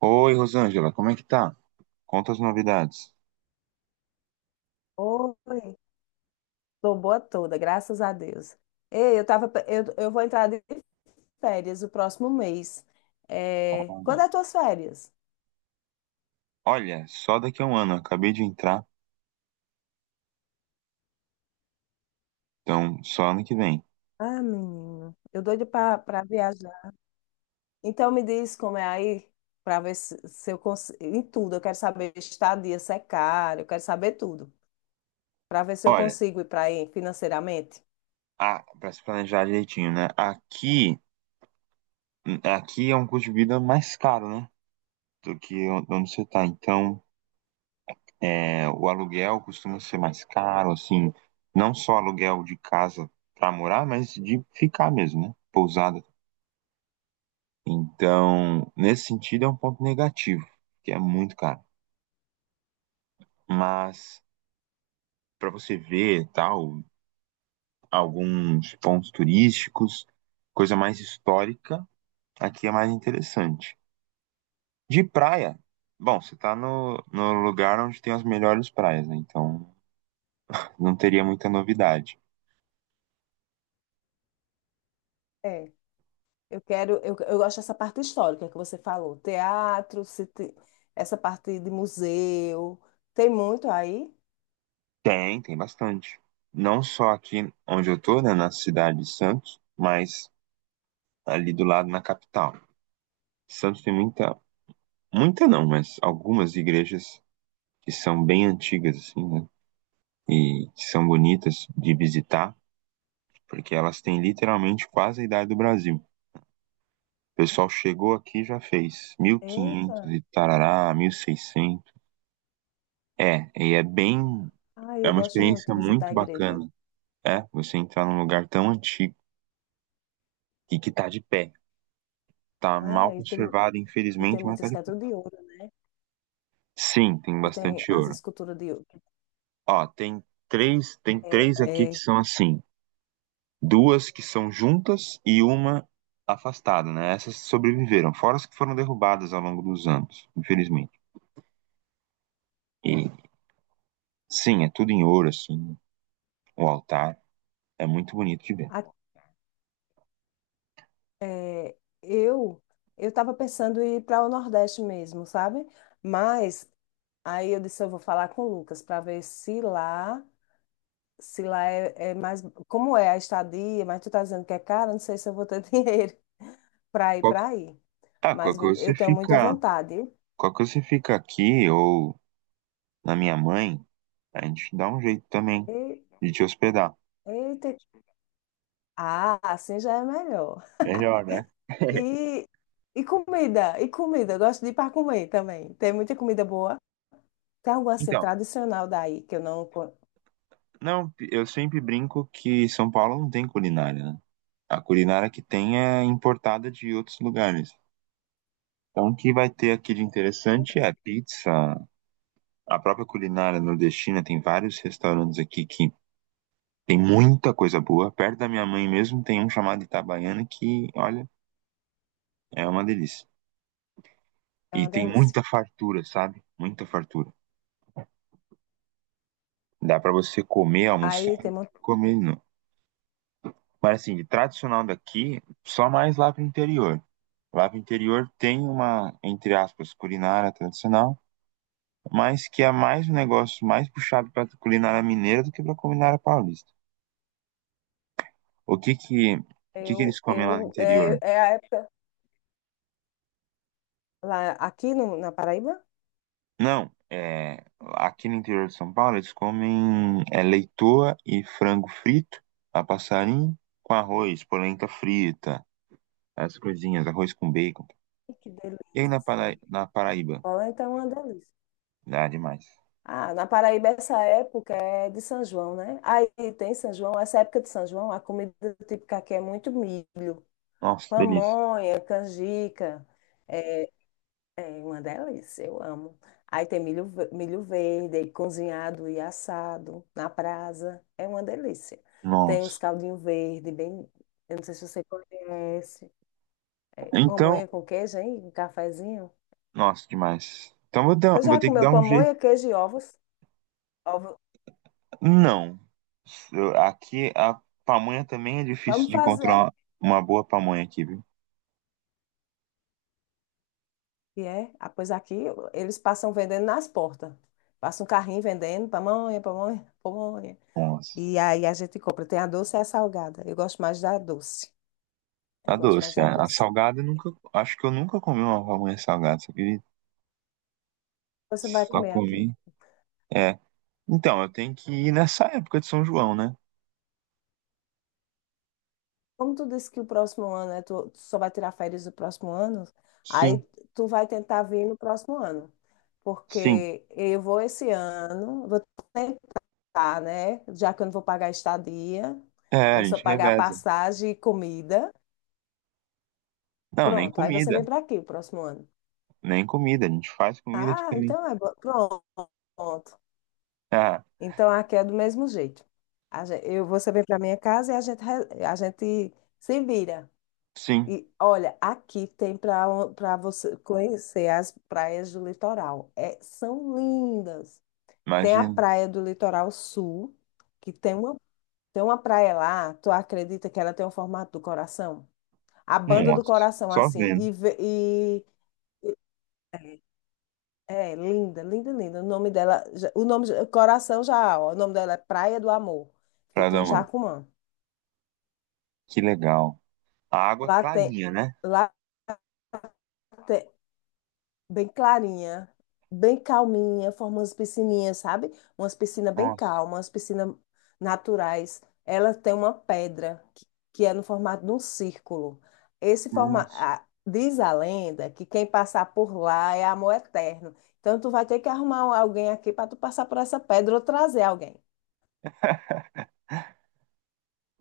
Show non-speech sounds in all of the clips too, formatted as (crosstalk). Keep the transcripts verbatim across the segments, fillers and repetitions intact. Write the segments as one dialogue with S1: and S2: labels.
S1: Oi, Rosângela, como é que tá? Conta as novidades.
S2: Oi, tô boa toda, graças a Deus. Ei, eu tava, pe- eu, eu vou entrar de férias o próximo mês. É, quando
S1: Olha,
S2: é tuas férias?
S1: olha, só daqui a um ano, acabei de entrar, então só ano que vem.
S2: Ah, menino, eu doido pra, pra viajar. Então me diz como é aí, pra ver se, se eu consigo, em tudo, eu quero saber estadia, se é caro, eu quero saber tudo, pra ver se eu
S1: Olha,
S2: consigo ir pra aí financeiramente.
S1: a, pra se planejar direitinho, né? Aqui, aqui é um custo de vida mais caro, né? Do que on- onde você tá. Então, é, o aluguel costuma ser mais caro, assim, não só aluguel de casa pra morar, mas de ficar mesmo, né? Pousada. Então, nesse sentido, é um ponto negativo, que é muito caro. Mas. Para você ver tal, alguns pontos turísticos, coisa mais histórica, aqui é mais interessante. De praia, bom, você tá no, no lugar onde tem as melhores praias, né? Então não teria muita novidade.
S2: É, eu quero, eu, eu gosto dessa parte histórica que você falou, teatro, se te- essa parte de museu, tem muito aí?
S1: Tem, tem bastante. Não só aqui onde eu tô, né, na cidade de Santos, mas ali do lado na capital. Santos tem muita, muita não, mas algumas igrejas que são bem antigas, assim, né? E que são bonitas de visitar. Porque elas têm literalmente quase a idade do Brasil. O pessoal chegou aqui e já fez mil e quinhentos e
S2: Eita,
S1: quinhentos e tarará, mil e seiscentos. É, e é bem,
S2: ah,
S1: é
S2: eu
S1: uma
S2: gosto muito de
S1: experiência
S2: visitar
S1: muito
S2: a igreja.
S1: bacana, é, você entrar num lugar tão antigo e que tá de pé. Tá
S2: Não
S1: mal
S2: é, e tem,
S1: conservado,
S2: e tem
S1: infelizmente, mas tá
S2: muitas
S1: de
S2: que é de
S1: pé.
S2: ouro, né?
S1: Sim, tem
S2: Que tem
S1: bastante
S2: as
S1: ouro.
S2: esculturas de ouro.
S1: Ó, tem três, tem
S2: É,
S1: três aqui que
S2: é,
S1: são assim, duas que são juntas e uma afastada, né? Essas sobreviveram, fora as que foram derrubadas ao longo dos anos, infelizmente. E Sim, é tudo em ouro, assim, o altar. É muito bonito de ver.
S2: a- é, eu eu estava pensando em ir para o Nordeste mesmo, sabe? Mas aí eu disse, eu vou falar com o Lucas para ver se lá se lá é, é mais. Como é a estadia, mas tu tá dizendo que é caro, não sei se eu vou ter (laughs) dinheiro para ir
S1: Qual-
S2: para aí.
S1: Ah, qualquer
S2: Mas
S1: coisa você
S2: eu tenho muita
S1: fica,
S2: vontade.
S1: qualquer coisa você fica aqui ou na minha mãe, a gente dá um jeito também
S2: E,
S1: de te hospedar.
S2: eita. Ah, assim já é melhor.
S1: Melhor, né?
S2: E, e comida, e comida. Eu gosto de ir para comer também. Tem muita comida boa. Tem algo assim
S1: Então,
S2: tradicional daí que eu não. con-
S1: não, eu sempre brinco que São Paulo não tem culinária, né? A culinária que tem é importada de outros lugares. Então, o que vai ter aqui de interessante é pizza, a própria culinária nordestina. Tem vários restaurantes aqui que Tem muita coisa boa. Perto da minha mãe mesmo tem um chamado Itabaiana que, olha, é uma delícia.
S2: é
S1: E
S2: uma
S1: tem
S2: delícia.
S1: muita fartura, sabe? Muita fartura. Dá pra você comer, almoçar,
S2: Aí
S1: e
S2: tem
S1: comer de novo. Mas assim, de tradicional daqui, só mais lá pro interior. Lá pro interior tem uma, entre aspas, culinária tradicional, mas que é mais um negócio mais puxado pra culinária mineira do que pra culinária paulista. O que que, o que que eles
S2: Eu,
S1: comem lá no
S2: eu,
S1: interior?
S2: é, é a época lá aqui no, na Paraíba?
S1: Não, é, aqui no interior de São Paulo eles comem é, leitoa e frango frito a passarinho com arroz, polenta frita, as coisinhas, arroz com bacon.
S2: Que
S1: E aí na,
S2: delícia.
S1: Para- na Paraíba?
S2: Polenta é uma delícia.
S1: Ah, demais.
S2: Ah, na Paraíba essa época é de São João, né? Aí tem São João, essa época de São João, a comida típica aqui é muito milho,
S1: Nossa, delícia.
S2: pamonha, canjica, é, é uma delícia, eu amo. Aí tem milho, ve- milho verde, aí cozinhado e assado na brasa. É uma delícia. Tem os
S1: Nossa.
S2: caldinhos verde, bem. Eu não sei se você conhece. É,
S1: Então,
S2: pamonha com queijo, hein? Um cafezinho.
S1: nossa, demais. Então vou dar-
S2: Você
S1: vou
S2: já
S1: ter que
S2: comeu
S1: dar um jeito.
S2: pamonha, queijo e ovos? Ovo.
S1: Não. Eu- Aqui a pamonha também é difícil
S2: Vamos
S1: de
S2: fazer.
S1: encontrar uma boa pamonha aqui, viu?
S2: E é, ah, pois aqui eles passam vendendo nas portas. Passa um carrinho vendendo pamonha, pamonha, pamonha.
S1: Nossa.
S2: E aí a gente compra. Tem a doce e a salgada. Eu gosto mais da doce. Eu
S1: A
S2: gosto mais
S1: doce,
S2: da
S1: a, a
S2: doce.
S1: salgada eu nunca, acho que eu nunca comi uma pamonha salgada, só que
S2: Você vai
S1: só
S2: comer aqui.
S1: comi. É. Então, eu tenho que ir nessa época de São João, né?
S2: Como tu disse que o próximo ano, né, tu tu só vai tirar férias no próximo ano, aí
S1: Sim,
S2: tu vai tentar vir no próximo ano.
S1: sim.
S2: Porque eu vou esse ano, vou tentar, né? Já que eu não vou pagar estadia,
S1: É, a
S2: vou só
S1: gente
S2: pagar
S1: reveza.
S2: passagem e comida.
S1: Não, nem
S2: Pronto, aí você
S1: comida,
S2: vem para aqui o próximo ano.
S1: nem comida, a gente faz comida aqui
S2: Ah,
S1: também.
S2: então é bom. Pronto.
S1: Ah,
S2: Então aqui é do mesmo jeito. A gen- eu, você vem para minha casa e a gente, re- a gente se vira.
S1: sim,
S2: E olha, aqui tem para para você conhecer as praias do litoral. É, são lindas. Tem a
S1: imagino.
S2: praia do Litoral Sul, que tem uma, tem uma praia lá, tu acredita que ela tem o formato do coração? A banda do
S1: Nossa,
S2: coração,
S1: só
S2: assim.
S1: vendo,
S2: E, ve- e e- é linda, linda, linda. O nome dela, já- o nome, já- coração já, ó, O nome dela é Praia do Amor.
S1: pra
S2: Fica
S1: dar
S2: em
S1: mano.
S2: Jacumã.
S1: Que legal. A água
S2: Lá tem,
S1: clarinha, né?
S2: lá Bem clarinha, bem calminha, forma umas piscininhas, sabe? Umas piscinas bem
S1: Nossa,
S2: calmas, umas piscinas naturais. Ela tem uma pedra que, que é no formato de um círculo. Esse formato,
S1: nossa,
S2: diz a lenda que quem passar por lá é amor eterno. Então tu vai ter que arrumar um, alguém aqui para tu passar por essa pedra ou trazer alguém.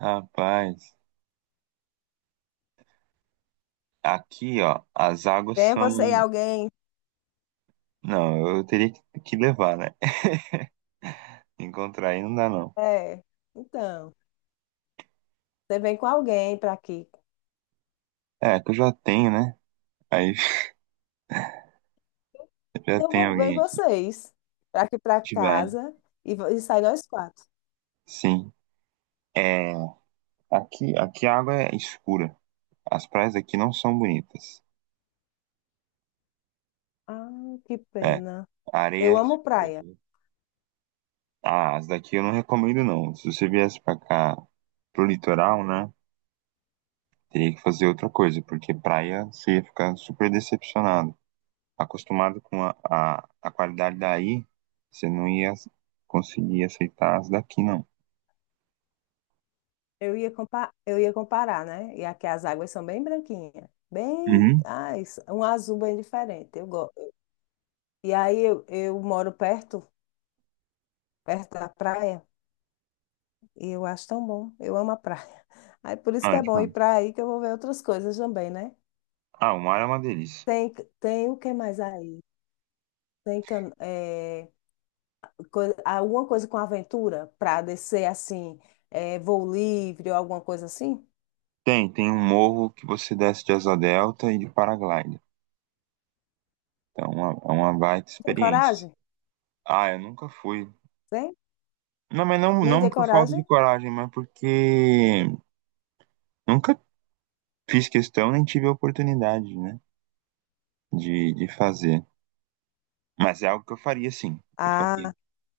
S1: rapaz. Aqui, ó, as águas
S2: Tem
S1: são.
S2: você e alguém?
S1: Não, eu teria que que levar, né? Encontrar aí não dá, não.
S2: É. Então, você vem com alguém para aqui.
S1: É, que eu já tenho, né? Aí (laughs) já
S2: Então
S1: tem
S2: vou- vem
S1: alguém aqui.
S2: vocês para aqui para
S1: A gente vai.
S2: casa e, vo- e sai nós quatro.
S1: Sim. É, aqui, aqui a água é escura. As praias aqui não são bonitas.
S2: Ah, que
S1: É,
S2: pena.
S1: a areia
S2: Eu
S1: é
S2: amo praia.
S1: escura. Ah, as daqui eu não recomendo, não. Se você viesse pra cá, pro litoral, né? Teria que fazer outra coisa, porque praia você ia ficar super decepcionado. Acostumado com a, a, a qualidade daí, você não ia conseguir aceitar as daqui, não.
S2: Eu ia compa- eu ia comparar, né? E aqui as águas são bem branquinhas. Bem,
S1: Uhum.
S2: ah, isso- um azul bem diferente. Eu gosto. E aí eu, eu moro perto, perto da praia, e eu acho tão bom. Eu amo a praia. (laughs) Aí por isso
S1: Ah,
S2: que
S1: é
S2: é bom ir
S1: demais.
S2: para aí que eu vou ver outras coisas também, né?
S1: Ah, o mar é uma delícia.
S2: Tem, tem o que mais aí? Tem can- é, coi- alguma coisa com aventura para descer assim, é, voo livre ou alguma coisa assim?
S1: Tem, tem um morro que você desce de asa delta e de paraglider. Então, é uma, é uma baita
S2: Tem
S1: experiência.
S2: coragem?
S1: Ah, eu nunca fui.
S2: Tem?
S1: Não, mas não,
S2: Nem
S1: não
S2: ter
S1: por falta de
S2: coragem?
S1: coragem, mas porque nunca fiz questão nem tive a oportunidade, né, de, de fazer. Mas é algo que eu faria, sim. Eu faria.
S2: Ah,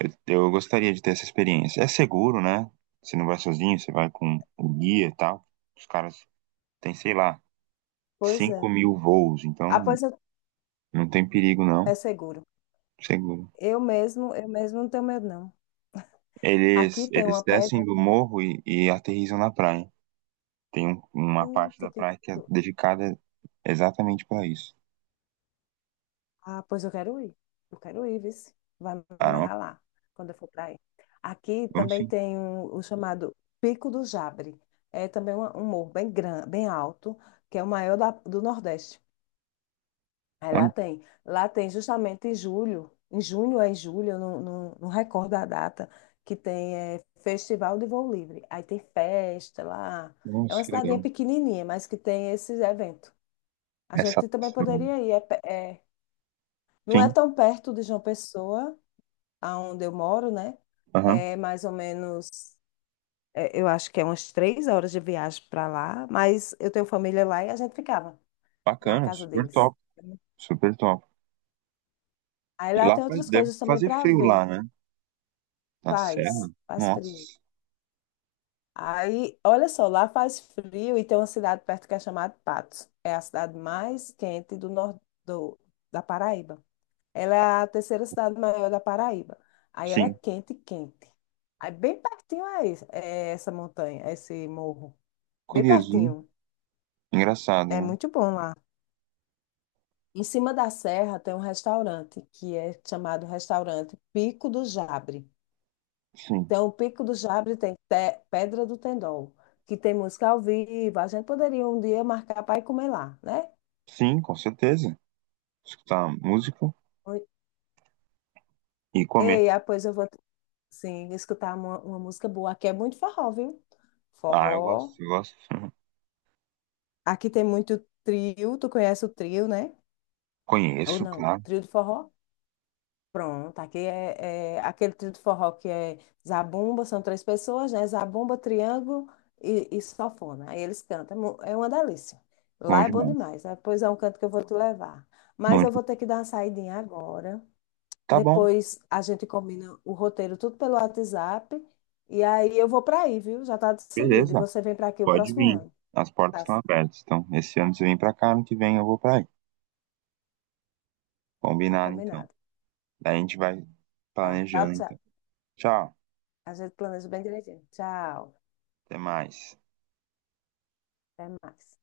S1: Eu, eu gostaria de ter essa experiência. É seguro, né? Você não vai sozinho, você vai com o guia e tal. Os caras têm, sei lá,
S2: pois é.
S1: cinco mil voos,
S2: Ah,
S1: então
S2: pois eu-
S1: não tem perigo, não.
S2: é seguro.
S1: Seguro.
S2: Eu mesmo, eu mesmo não tenho medo, não.
S1: Eles,
S2: Aqui tem
S1: eles
S2: uma
S1: descem
S2: pedra.
S1: do morro e, e aterrissam na praia. Tem um- uma parte
S2: Eita,
S1: da
S2: que...
S1: praia que é
S2: co-
S1: dedicada exatamente para isso.
S2: Ah, pois eu quero ir. Eu quero ir, vice. Vai me
S1: Ah,
S2: levar lá, quando eu for para aí. Aqui
S1: vamos
S2: também
S1: sim.
S2: tem um- o chamado Pico do Jabre. É também uma- um morro bem grande, bem alto, que é o maior da- do Nordeste. Aí lá
S1: Olha,
S2: tem. Lá tem justamente em julho, em junho ou em julho, eu não, não, não recordo a data, que tem é, Festival de Voo Livre. Aí tem festa lá. É
S1: nossa,
S2: uma
S1: que
S2: cidadinha
S1: legal.
S2: pequenininha, mas que tem esse evento. A
S1: Essa.
S2: gente também poderia ir. É, pe- é- não é
S1: Sim,
S2: tão perto de João Pessoa, aonde eu moro, né?
S1: aham.
S2: É mais ou menos, é, eu acho que é umas três horas de viagem para lá, mas eu tenho família lá e a gente ficava na
S1: Bacana,
S2: casa
S1: super
S2: deles.
S1: top, super top.
S2: Aí
S1: E
S2: lá
S1: lá
S2: tem
S1: faz-
S2: outras
S1: deve
S2: coisas também
S1: fazer
S2: para
S1: frio
S2: ver.
S1: lá, né? Na serra?
S2: Faz, faz frio.
S1: Nossa,
S2: Aí, olha só, lá faz frio e tem uma cidade perto que é chamada Patos. É a cidade mais quente do nor- do- da Paraíba. Ela é a terceira cidade maior da Paraíba. Aí ela é
S1: sim.
S2: quente, quente. Aí bem pertinho é, isso- é essa montanha, esse morro. Bem
S1: Curioso, né?
S2: pertinho.
S1: Engraçado,
S2: É
S1: né?
S2: muito bom lá. Em cima da serra tem um restaurante que é chamado Restaurante Pico do Jabre.
S1: Sim,
S2: Então, o Pico do Jabre tem Te- Pedra do Tendol, que tem música ao vivo. A gente poderia um dia marcar para ir comer lá, né?
S1: sim, com certeza. Escutar música
S2: Oi.
S1: e comer.
S2: Ei, ah, pois eu vou, sim, escutar uma, uma música boa. Aqui é muito forró, viu?
S1: Ah, eu
S2: Forró.
S1: gosto, eu gosto. (laughs)
S2: Aqui tem muito trio. Tu conhece o trio, né? Ou
S1: Conheço,
S2: não?
S1: claro.
S2: Trio de forró? Pronto, aqui é, é aquele trio de forró que é zabumba, são três pessoas, né? Zabumba, triângulo e, e sanfona. Aí eles cantam, é mu- é uma delícia.
S1: Bom
S2: Lá é bom
S1: demais.
S2: demais, né? Pois é um canto que eu vou te levar. Mas
S1: Bom
S2: eu vou ter que dar uma saidinha agora.
S1: Tá bom,
S2: Depois a gente combina o roteiro tudo pelo WhatsApp. E aí eu vou para aí, viu? Já está decidido. E
S1: beleza.
S2: você vem para aqui o
S1: Pode
S2: próximo
S1: vir.
S2: ano.
S1: As portas
S2: Tá,
S1: estão abertas. Então, esse ano você vem pra cá, ano que vem eu vou pra aí.
S2: tá
S1: Combinado, então.
S2: combinado.
S1: Daí a gente vai
S2: Tá, tchau,
S1: planejando,
S2: tchau.
S1: então. Tchau,
S2: A gente planeja bem direitinho. Tchau.
S1: até mais.
S2: Até mais.